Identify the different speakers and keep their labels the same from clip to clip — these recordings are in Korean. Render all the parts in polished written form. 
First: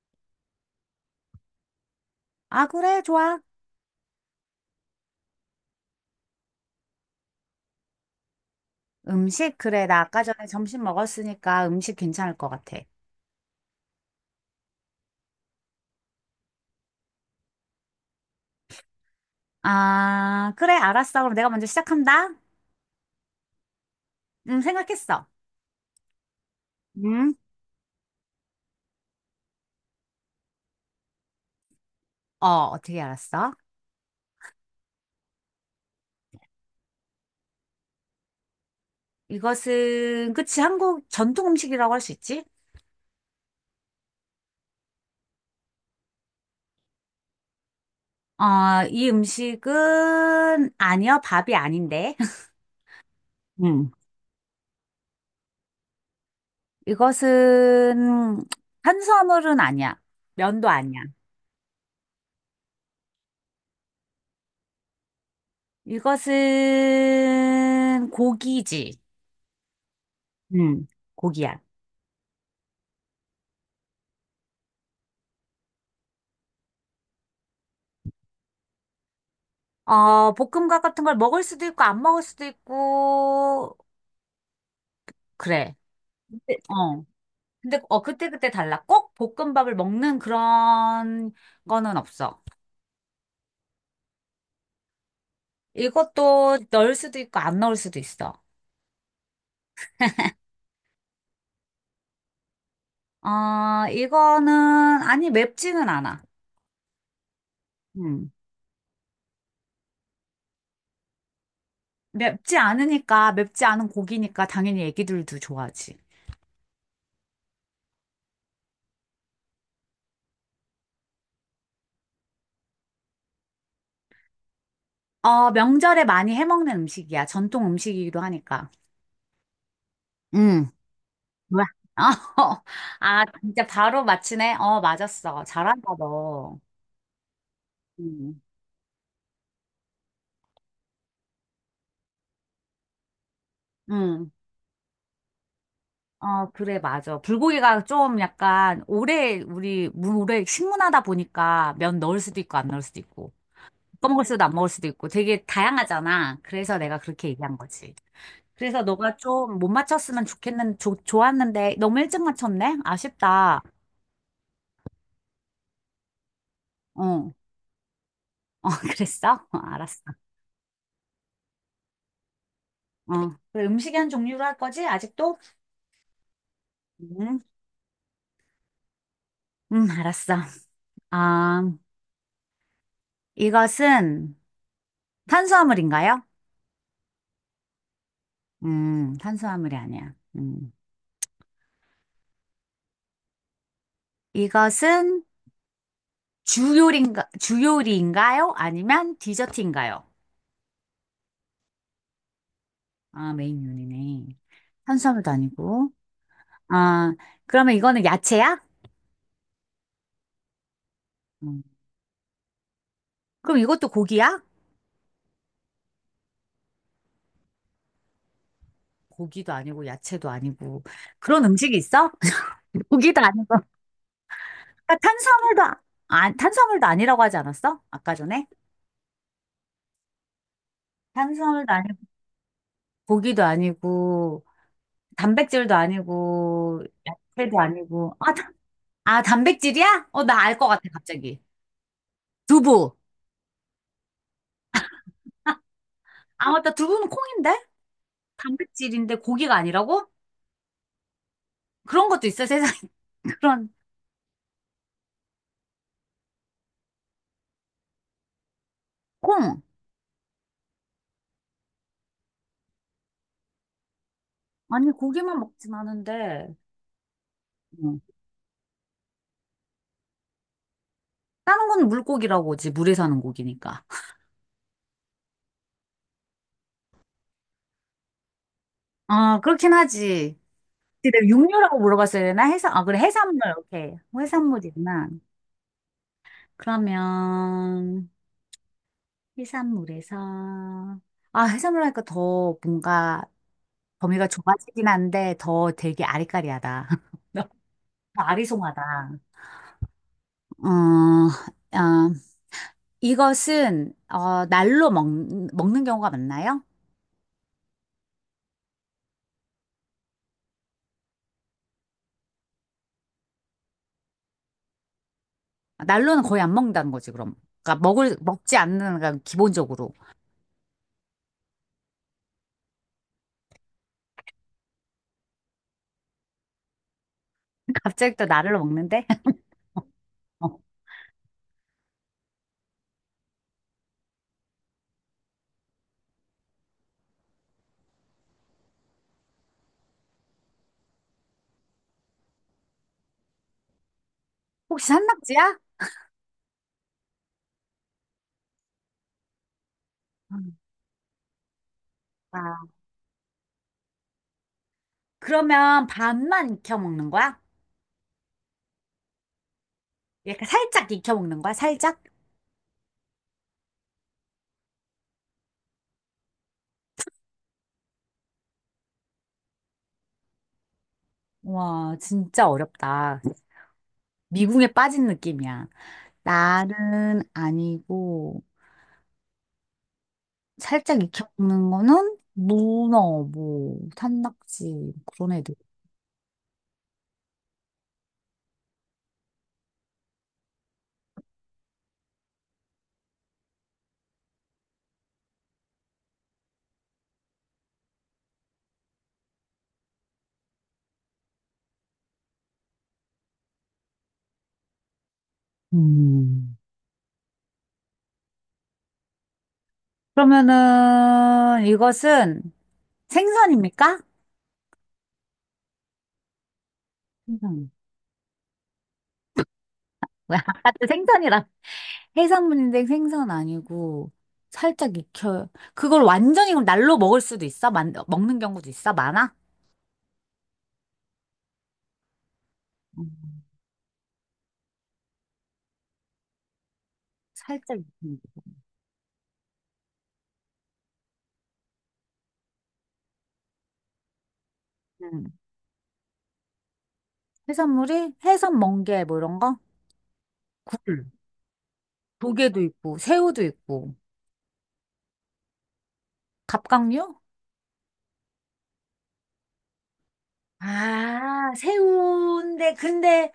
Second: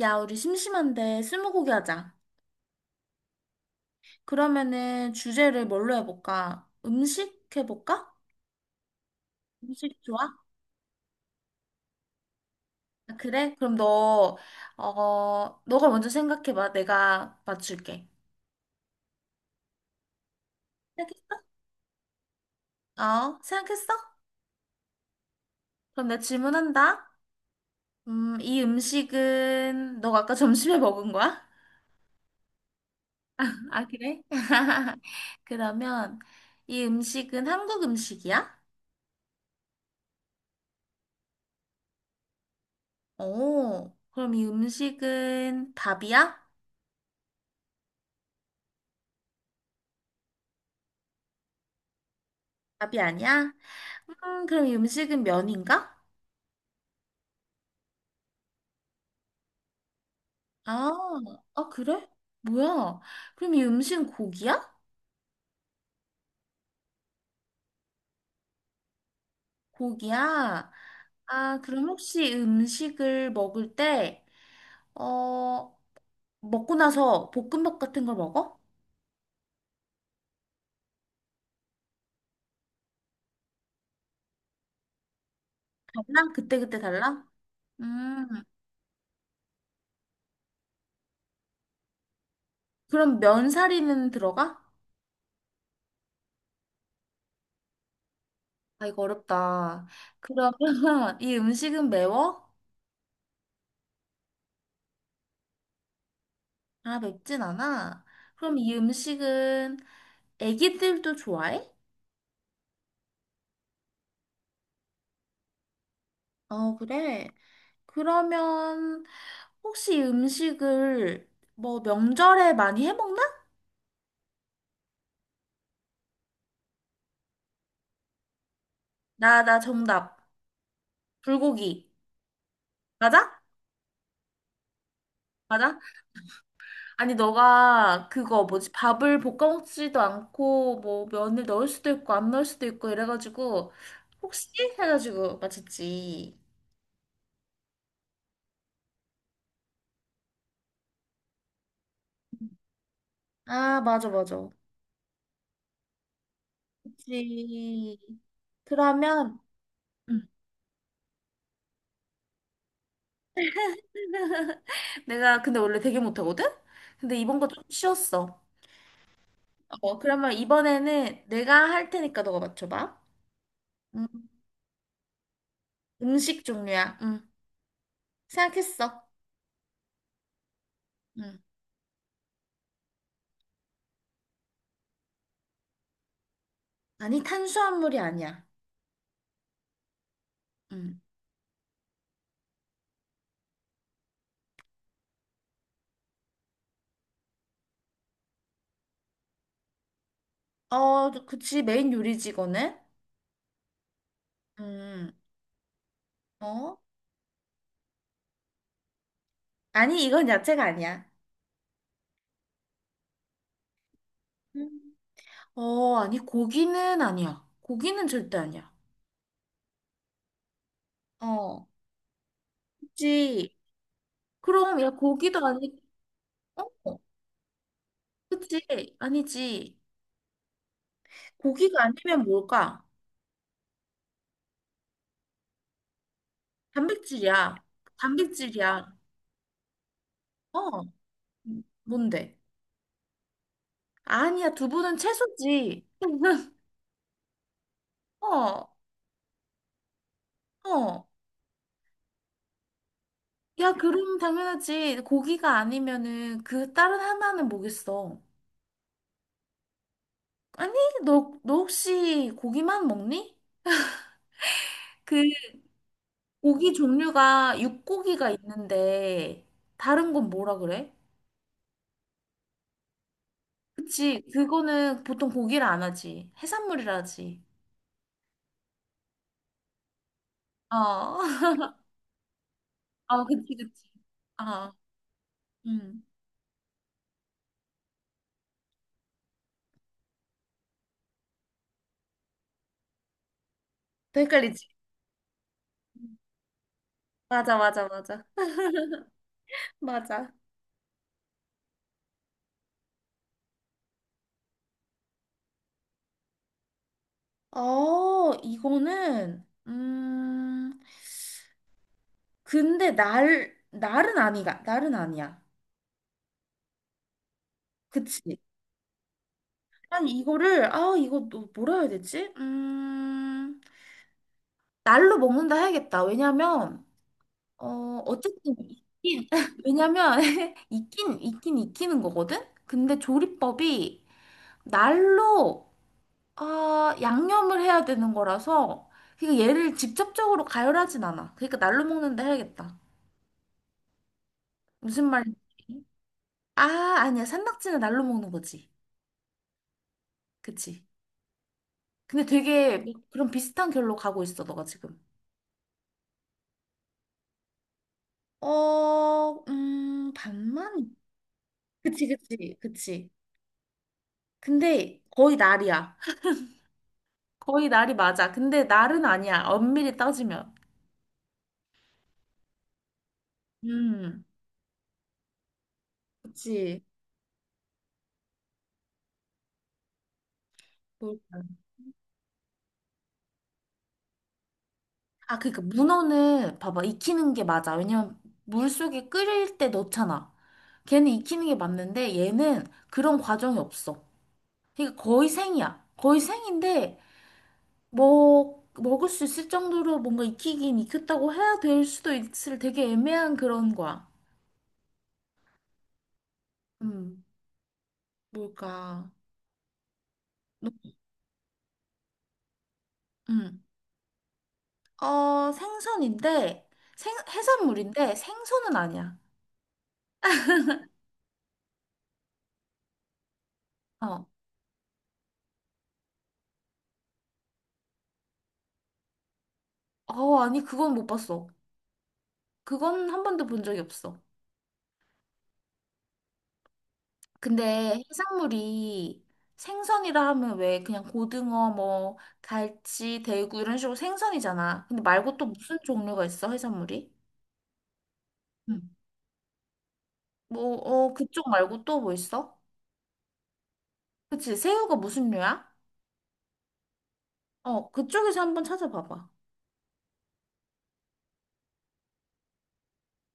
Speaker 1: 야, 우리 심심한데 스무고개 하자.
Speaker 2: 아, 그래, 좋아.
Speaker 1: 그러면은 주제를 뭘로 해볼까? 음식 해볼까?
Speaker 2: 음식, 그래.
Speaker 1: 음식
Speaker 2: 나
Speaker 1: 좋아?
Speaker 2: 아까 전에 점심 먹었으니까 음식 괜찮을 것 같아.
Speaker 1: 아, 그래? 그럼 너, 너가 먼저 생각해봐. 내가 맞출게.
Speaker 2: 아, 그래, 알았어. 그럼
Speaker 1: 생각했어?
Speaker 2: 내가 먼저 시작한다.
Speaker 1: 어, 생각했어?
Speaker 2: 생각했어.
Speaker 1: 그럼 내가 질문한다.
Speaker 2: 음?
Speaker 1: 이 음식은 너가 아까 점심에 먹은 거야?
Speaker 2: 어, 어떻게 알았어?
Speaker 1: 아, 그래? 그러면 이 음식은 한국 음식이야?
Speaker 2: 이것은, 그치, 한국 전통 음식이라고 할 수 있지?
Speaker 1: 오, 그럼 이 음식은 밥이야?
Speaker 2: 어, 이 음식은, 아니야, 밥이 아닌데.
Speaker 1: 밥이 아니야?
Speaker 2: 음.
Speaker 1: 그럼 이 음식은 면인가?
Speaker 2: 이것은, 탄수화물은 아니야. 면도
Speaker 1: 아,
Speaker 2: 아니야.
Speaker 1: 그래? 뭐야? 그럼 이 음식은 고기야?
Speaker 2: 이것은, 고기지.
Speaker 1: 고기야?
Speaker 2: 음, 고기야.
Speaker 1: 아, 그럼 혹시 음식을 먹을 때, 어, 먹고 나서 볶음밥 같은 걸 먹어?
Speaker 2: 어, 볶음밥 같은 걸 먹을 수도 있고, 안 먹을 수도 있고, 그래.
Speaker 1: 달라?
Speaker 2: 근데
Speaker 1: 그때그때
Speaker 2: 어.
Speaker 1: 달라?
Speaker 2: 근데,
Speaker 1: 음,
Speaker 2: 그때그때 달라. 꼭 볶음밥을 먹는 그런 거는 없어.
Speaker 1: 그럼 면사리는 들어가?
Speaker 2: 이것도 넣을 수도 있고, 안 넣을 수도 있어.
Speaker 1: 아, 이거 어렵다. 그러면 이 음식은 매워?
Speaker 2: 어, 이거는, 아니, 맵지는 않아.
Speaker 1: 아, 맵진 않아?
Speaker 2: 음.
Speaker 1: 그럼 이 음식은 애기들도 좋아해?
Speaker 2: 맵지 않으니까, 맵지 않은 고기니까, 당연히 애기들도 좋아하지.
Speaker 1: 어, 그래. 그러면 혹시 음식을 뭐 명절에 많이 해 먹나?
Speaker 2: 어, 명절에 많이 해먹는 음식이야. 전통 음식이기도 하니까.
Speaker 1: 나 정답.
Speaker 2: 음. 뭐야?
Speaker 1: 불고기.
Speaker 2: 어, 아,
Speaker 1: 맞아?
Speaker 2: 진짜 바로 맞히네? 어, 맞았어.
Speaker 1: 맞아?
Speaker 2: 잘한다, 너.
Speaker 1: 아니, 너가
Speaker 2: 응.
Speaker 1: 그거 뭐지? 밥을 볶아 먹지도 않고 뭐 면을 넣을 수도 있고 안 넣을 수도 있고 이래가지고
Speaker 2: 응.
Speaker 1: 혹시? 해가지고 맞췄지.
Speaker 2: 어, 그래, 맞아. 불고기가 좀 약간 오래, 우리, 물 오래 식문화다 보니까 면 넣을 수도 있고, 안 넣을 수도 있고,
Speaker 1: 아, 맞아,
Speaker 2: 꺼먹을 수도
Speaker 1: 맞아.
Speaker 2: 안 먹을 수도 있고, 되게 다양하잖아. 그래서 내가 그렇게 얘기한 거지.
Speaker 1: 그치.
Speaker 2: 그래서 너가
Speaker 1: 그러면
Speaker 2: 좀 못 맞췄으면 좋았는데, 너무 일찍 맞췄네? 아쉽다.
Speaker 1: 내가 근데 원래 되게 못하거든? 근데
Speaker 2: 어,
Speaker 1: 이번 거 좀 쉬웠어.
Speaker 2: 어, 그랬어? 어,
Speaker 1: 어,
Speaker 2: 알았어.
Speaker 1: 그러면 이번에는 내가 할 테니까 너가 맞춰봐.
Speaker 2: 어. 그래, 음식이
Speaker 1: 음,
Speaker 2: 한 종류로 할 거지? 아직도?
Speaker 1: 음식 종류야.
Speaker 2: 음.
Speaker 1: 생각했어.
Speaker 2: 알았어.
Speaker 1: 음.
Speaker 2: 아, 이것은 탄수화물인가요?
Speaker 1: 아니, 탄수화물이 아니야.
Speaker 2: 탄수화물이 아니야. 음.
Speaker 1: 음.
Speaker 2: 이것은 주요리인가요? 아니면 디저트인가요?
Speaker 1: 어, 그치. 메인 요리지, 이거는.
Speaker 2: 아, 메인 요리네.
Speaker 1: 음,
Speaker 2: 탄수화물도 아니고.
Speaker 1: 어?
Speaker 2: 아, 그러면 이거는 야채야?
Speaker 1: 아니, 이건 야채가 아니야.
Speaker 2: 음. 그럼 이것도 고기야?
Speaker 1: 음. 아니, 고기는 아니야. 고기는 절대 아니야.
Speaker 2: 고기도 아니고 야채도 아니고 그런
Speaker 1: 어,
Speaker 2: 음식이 있어? 고기도
Speaker 1: 그치.
Speaker 2: 아니고
Speaker 1: 그럼, 야,
Speaker 2: 그러니까
Speaker 1: 고기도 아니,
Speaker 2: 아,
Speaker 1: 어,
Speaker 2: 탄수화물도 아니라고 하지 않았어? 아까 전에?
Speaker 1: 그치. 아니지.
Speaker 2: 탄수화물도
Speaker 1: 고기가
Speaker 2: 아니고
Speaker 1: 아니면 뭘까?
Speaker 2: 고기도 아니고 단백질도 아니고
Speaker 1: 단백질이야.
Speaker 2: 야채도 아니고
Speaker 1: 단백질이야.
Speaker 2: 아, 단백질이야? 어, 나 알 것 같아,
Speaker 1: 어.
Speaker 2: 갑자기.
Speaker 1: 뭔데?
Speaker 2: 두부.
Speaker 1: 아니야, 두부는
Speaker 2: 아,
Speaker 1: 채소지.
Speaker 2: 아, 맞다, 두부는 콩인데
Speaker 1: 어,
Speaker 2: 단백질인데 고기가 아니라고?
Speaker 1: 어.
Speaker 2: 그런 것도 있어, 세상에. 그런
Speaker 1: 야, 그럼 당연하지. 고기가 아니면은 그 다른 하나는 뭐겠어?
Speaker 2: 콩.
Speaker 1: 아니, 너 혹시 고기만 먹니?
Speaker 2: 아니,
Speaker 1: 그
Speaker 2: 고기만 먹진 않은데.
Speaker 1: 고기 종류가
Speaker 2: 응.
Speaker 1: 육고기가 있는데 다른 건 뭐라 그래?
Speaker 2: 다른 건 물고기라고, 지 물에 사는 고기니까.
Speaker 1: 그치, 그거는 보통 고기를 안 하지. 해산물이라 하지.
Speaker 2: 아, 그렇긴 하지.
Speaker 1: 어,
Speaker 2: 근데 내가 육류라고 물어봤어야 되나? 해산 아, 그래,
Speaker 1: 어,
Speaker 2: 해산물.
Speaker 1: 그치, 그치.
Speaker 2: 오케이.
Speaker 1: 어,
Speaker 2: 해산물이구나.
Speaker 1: 음.
Speaker 2: 그러면 해산물에서, 아, 해산물 하니까 더 뭔가
Speaker 1: 더
Speaker 2: 범위가
Speaker 1: 헷갈리지?
Speaker 2: 좁아지긴 한데 더 되게 아리까리하다.
Speaker 1: 맞아, 맞아,
Speaker 2: 더
Speaker 1: 맞아.
Speaker 2: 아리송하다.
Speaker 1: 맞아.
Speaker 2: 어, 아, 이것은 날로 먹는 경우가 많나요?
Speaker 1: 이거는, 근데 날은 날은 아니야.
Speaker 2: 날로는 거의 안 먹는다는 거지, 그럼. 그러니까 먹을
Speaker 1: 그치?
Speaker 2: 먹지 않는, 그 기본적으로.
Speaker 1: 아니, 이거를, 아, 이거 또 뭐라 해야 되지? 날로 먹는다 해야겠다. 왜냐면, 어,
Speaker 2: 갑자기 또
Speaker 1: 어쨌든,
Speaker 2: 날로 먹는데?
Speaker 1: 왜냐면,
Speaker 2: 어.
Speaker 1: 익긴 익히는 거거든? 근데 조리법이 날로, 아, 양념을 해야 되는 거라서, 그러니까 얘를 직접적으로 가열하진 않아. 그러니까 날로 먹는다 해야겠다.
Speaker 2: 혹시
Speaker 1: 무슨 말인지.
Speaker 2: 산낙지야?
Speaker 1: 아, 아니야. 산낙지는 날로 먹는 거지.
Speaker 2: 음.
Speaker 1: 그치? 근데
Speaker 2: 아,
Speaker 1: 되게 네. 그런 비슷한 결로 가고 있어, 너가 지금.
Speaker 2: 그러면 반만 익혀 먹는 거야?
Speaker 1: 어,
Speaker 2: 약간 살짝
Speaker 1: 반만?
Speaker 2: 익혀 먹는 거야? 살짝?
Speaker 1: 그치, 그치, 그치. 근데 거의 날이야. 거의 날이 맞아. 근데 날은 아니야. 엄밀히 따지면.
Speaker 2: 와, 진짜 어렵다.
Speaker 1: 음,
Speaker 2: 미궁에 빠진 느낌이야.
Speaker 1: 그치.
Speaker 2: 날은 아니고 살짝
Speaker 1: 뭘
Speaker 2: 익혀먹는 거는 문어, 뭐 산낙지 뭐 그런
Speaker 1: 아,
Speaker 2: 애들.
Speaker 1: 그니까 문어는 봐봐. 익히는 게 맞아. 왜냐면 물속에 끓일 때 넣잖아. 걔는 익히는 게 맞는데 얘는 그런 과정이 없어. 그러니까 거의 생이야. 거의 생인데 먹을 수 있을 정도로 뭔가 익히긴 익혔다고 해야 될 수도 있을 되게 애매한 그런 거야.
Speaker 2: 음.
Speaker 1: 음, 뭘까? 노-
Speaker 2: 그러면은 이것은
Speaker 1: 음,
Speaker 2: 생선입니까?
Speaker 1: 어, 생선인데,
Speaker 2: 생선.
Speaker 1: 해산물인데 생선은 아니야.
Speaker 2: 왜 아까 또 생선이라. 해산물인데 생선 아니고
Speaker 1: 어,
Speaker 2: 살짝 익혀. 그걸 완전히 그럼 날로 먹을 수도 있어? 먹는 경우도 있어? 많아?
Speaker 1: 아니, 그건 못 봤어. 그건 한
Speaker 2: 음,
Speaker 1: 번도 본 적이 없어.
Speaker 2: 살짝
Speaker 1: 근데
Speaker 2: 익힌
Speaker 1: 해산물이 생선이라 하면 왜 그냥 고등어, 뭐, 갈치, 대구 이런 식으로 생선이잖아. 근데
Speaker 2: 거. 음.
Speaker 1: 말고 또 무슨 종류가 있어, 해산물이?
Speaker 2: 해산물이 해산
Speaker 1: 응.
Speaker 2: 멍게 뭐 이런 거?
Speaker 1: 뭐,
Speaker 2: 굴.
Speaker 1: 어, 그쪽 말고 또 뭐 있어?
Speaker 2: 조개도 있고, 새우도 있고.
Speaker 1: 그치, 새우가 무슨 류야?
Speaker 2: 갑각류?
Speaker 1: 어, 그쪽에서 한번 찾아봐봐.
Speaker 2: 아, 새우인데, 근데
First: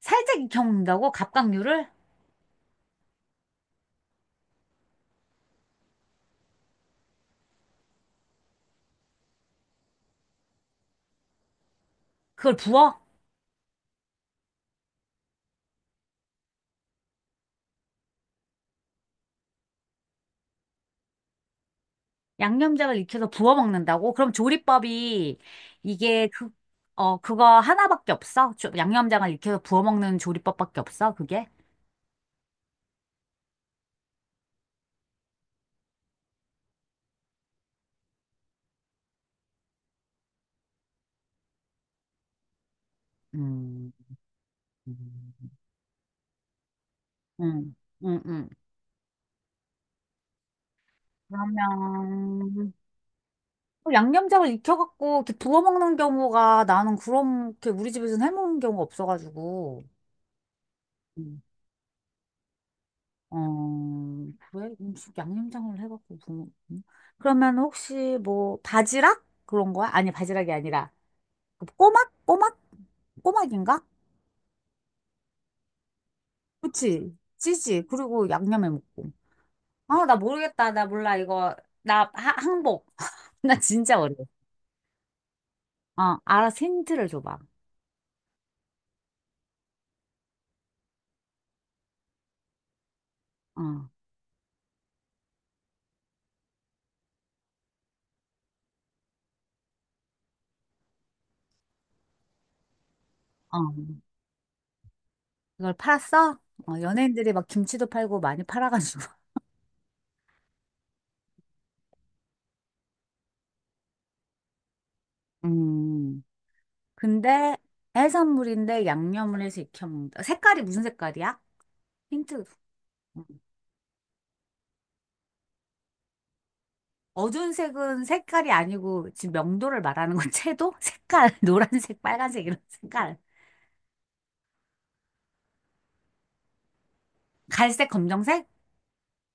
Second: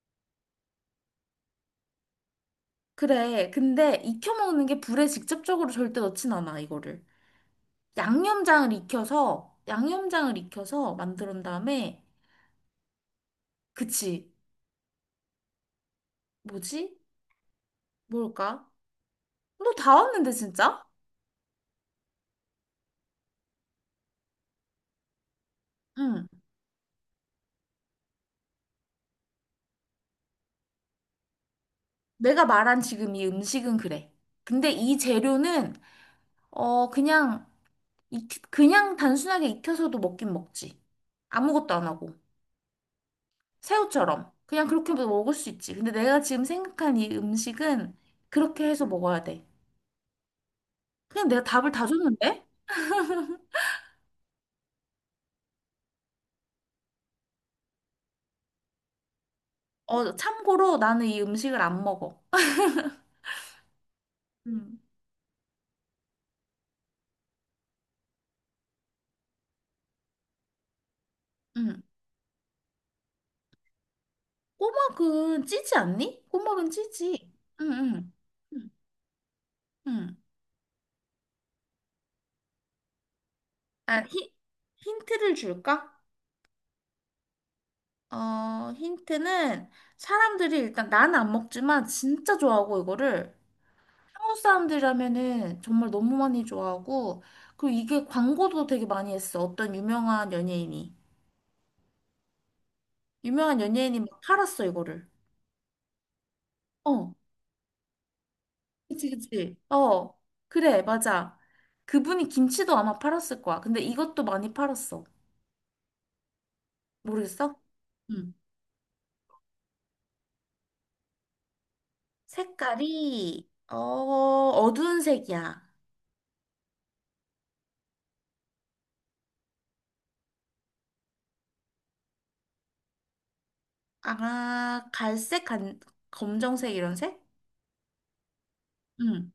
Speaker 2: 살짝 익혀 먹는다고? 갑각류를?
Speaker 1: 그래, 근데 익혀 먹는 게 불에 직접적으로 절대 넣진 않아, 이거를. 양념장을 익혀서, 양념장을 익혀서 만든 다음에,
Speaker 2: 그걸 부어?
Speaker 1: 그치, 뭐지? 뭘까? 너 다 왔는데, 진짜?
Speaker 2: 양념장을 익혀서 부어 먹는다고? 그럼 조리법이
Speaker 1: 응.
Speaker 2: 이게 그거 하나밖에 없어? 양념장을 익혀서 부어 먹는 조리법밖에 없어? 그게?
Speaker 1: 내가 말한 지금 이 음식은 그래. 근데 이 재료는, 어, 그냥, 그냥 단순하게 익혀서도 먹긴 먹지. 아무것도 안 하고.
Speaker 2: 음,
Speaker 1: 새우처럼. 그냥 그렇게 먹을
Speaker 2: 음,
Speaker 1: 수 있지. 근데 내가 지금 생각한 이
Speaker 2: 음,
Speaker 1: 음식은
Speaker 2: 음.
Speaker 1: 그렇게 해서 먹어야 돼. 그냥 내가 답을 다 줬는데?
Speaker 2: 그러면, 또 양념장을 익혀갖고 이렇게 부어 먹는 경우가, 나는 그렇게 우리 집에서는 해먹는 경우가 없어가지고.
Speaker 1: 어, 참고로 나는 이 음식을 안 먹어.
Speaker 2: 어, 그래?
Speaker 1: 응,
Speaker 2: 음식 양념장을 해갖고 부 음? 그러면 혹시 뭐 바지락? 그런 거야? 아니, 바지락이 아니라 그
Speaker 1: 응.
Speaker 2: 꼬막? 꼬막? 꼬막인가?
Speaker 1: 꼬막은 찌지 않니? 꼬막은
Speaker 2: 그치?
Speaker 1: 찌지. 응,
Speaker 2: 찌지.
Speaker 1: 응.
Speaker 2: 그리고 양념에
Speaker 1: 응,
Speaker 2: 먹고. 아, 나
Speaker 1: 응.
Speaker 2: 모르겠다. 나 몰라, 이거. 나 항복. 나 진짜
Speaker 1: 아,
Speaker 2: 어려워.
Speaker 1: 히, 힌트를 줄까?
Speaker 2: 어, 알아서 힌트를 줘봐.
Speaker 1: 어, 힌트는 사람들이 일단 나는 안 먹지만 진짜 좋아하고 이거를
Speaker 2: 어,
Speaker 1: 한국 사람들이라면은 정말 너무 많이 좋아하고, 그리고 이게 광고도 되게 많이 했어. 어떤 유명한 연예인이. 유명한
Speaker 2: 어.
Speaker 1: 연예인이 막 팔았어, 이거를.
Speaker 2: 이걸 팔았어? 어,
Speaker 1: 어,
Speaker 2: 연예인들이 막 김치도 팔고 많이 팔아가지고.
Speaker 1: 그치, 그치. 어, 그래, 맞아. 그분이 김치도 아마 팔았을 거야. 근데 이것도 많이 팔았어.
Speaker 2: 음.
Speaker 1: 모르겠어?
Speaker 2: 근데
Speaker 1: 응.
Speaker 2: 해산물인데 양념을 해서 익혀 먹는다. 색깔이 무슨 색깔이야? 힌트.
Speaker 1: 색깔이, 어, 어두운 색이야.
Speaker 2: 어두운 색은 색깔이 아니고, 지금 명도를 말하는 건, 채도? 색깔. 노란색, 빨간색 이런 색깔.
Speaker 1: 아, 갈색, 간, 검정색 이런 색?
Speaker 2: 갈색, 검정색?
Speaker 1: 응.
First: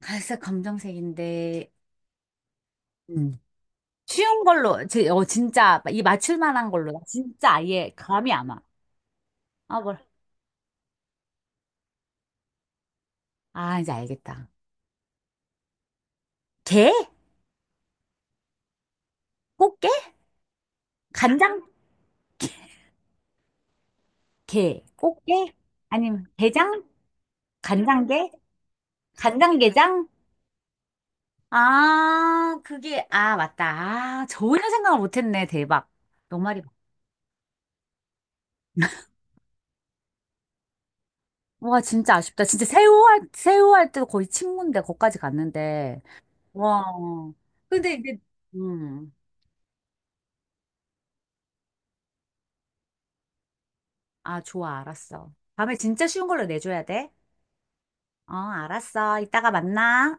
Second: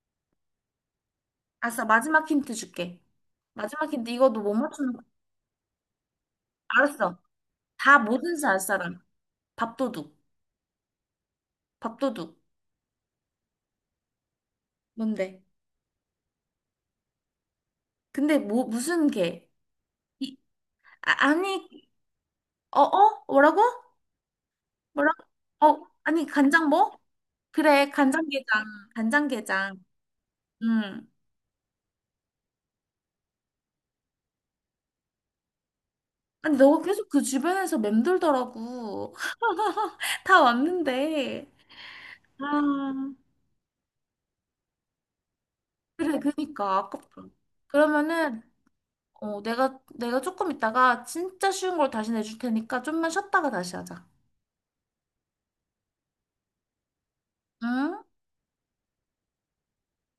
Speaker 2: 갈색, 검정색인데.
Speaker 1: 알았어, 마지막 힌트 줄게.
Speaker 2: 음.
Speaker 1: 마지막 힌트 이거 너
Speaker 2: 쉬운
Speaker 1: 못
Speaker 2: 걸로
Speaker 1: 맞추는 거
Speaker 2: 진짜 이 맞출 만한 걸로. 나
Speaker 1: 알았어.
Speaker 2: 진짜 아예
Speaker 1: 다
Speaker 2: 감이
Speaker 1: 모든
Speaker 2: 안
Speaker 1: 살
Speaker 2: 와.
Speaker 1: 사람.
Speaker 2: 아, 뭘.
Speaker 1: 밥도둑. 밥도둑.
Speaker 2: 아, 이제 알겠다.
Speaker 1: 뭔데?
Speaker 2: 게?
Speaker 1: 근데 뭐 무슨 개?
Speaker 2: 꽃게?
Speaker 1: 이, 아,
Speaker 2: 간장?
Speaker 1: 아니 어 어? 뭐라고?
Speaker 2: 게.
Speaker 1: 뭐라고?
Speaker 2: 꽃게?
Speaker 1: 어
Speaker 2: 아니면
Speaker 1: 아니 간장
Speaker 2: 게장?
Speaker 1: 뭐? 그래
Speaker 2: 간장게?
Speaker 1: 간장게장 간장게장.
Speaker 2: 간장게장?
Speaker 1: 음.
Speaker 2: 아, 그게, 아, 맞다. 아, 전혀 생각을 못 했네. 대박. 너
Speaker 1: 아니
Speaker 2: 말이.
Speaker 1: 너가 계속 그 주변에서 맴돌더라고. 다 왔는데.
Speaker 2: 와, 진짜 아쉽다.
Speaker 1: 아
Speaker 2: 진짜 새우 할 때도 거의 친구인데, 거기까지 갔는데.
Speaker 1: 그래 그니까
Speaker 2: 와.
Speaker 1: 아깝다.
Speaker 2: 근데 이제,
Speaker 1: 그러면은
Speaker 2: 음.
Speaker 1: 어 내가 조금 있다가 진짜 쉬운 걸 다시 내줄 테니까 좀만 쉬었다가 다시 하자.
Speaker 2: 아, 좋아, 알았어. 다음에 진짜 쉬운 걸로 내줘야 돼?
Speaker 1: 응?
Speaker 2: 어, 알았어. 이따가 만나.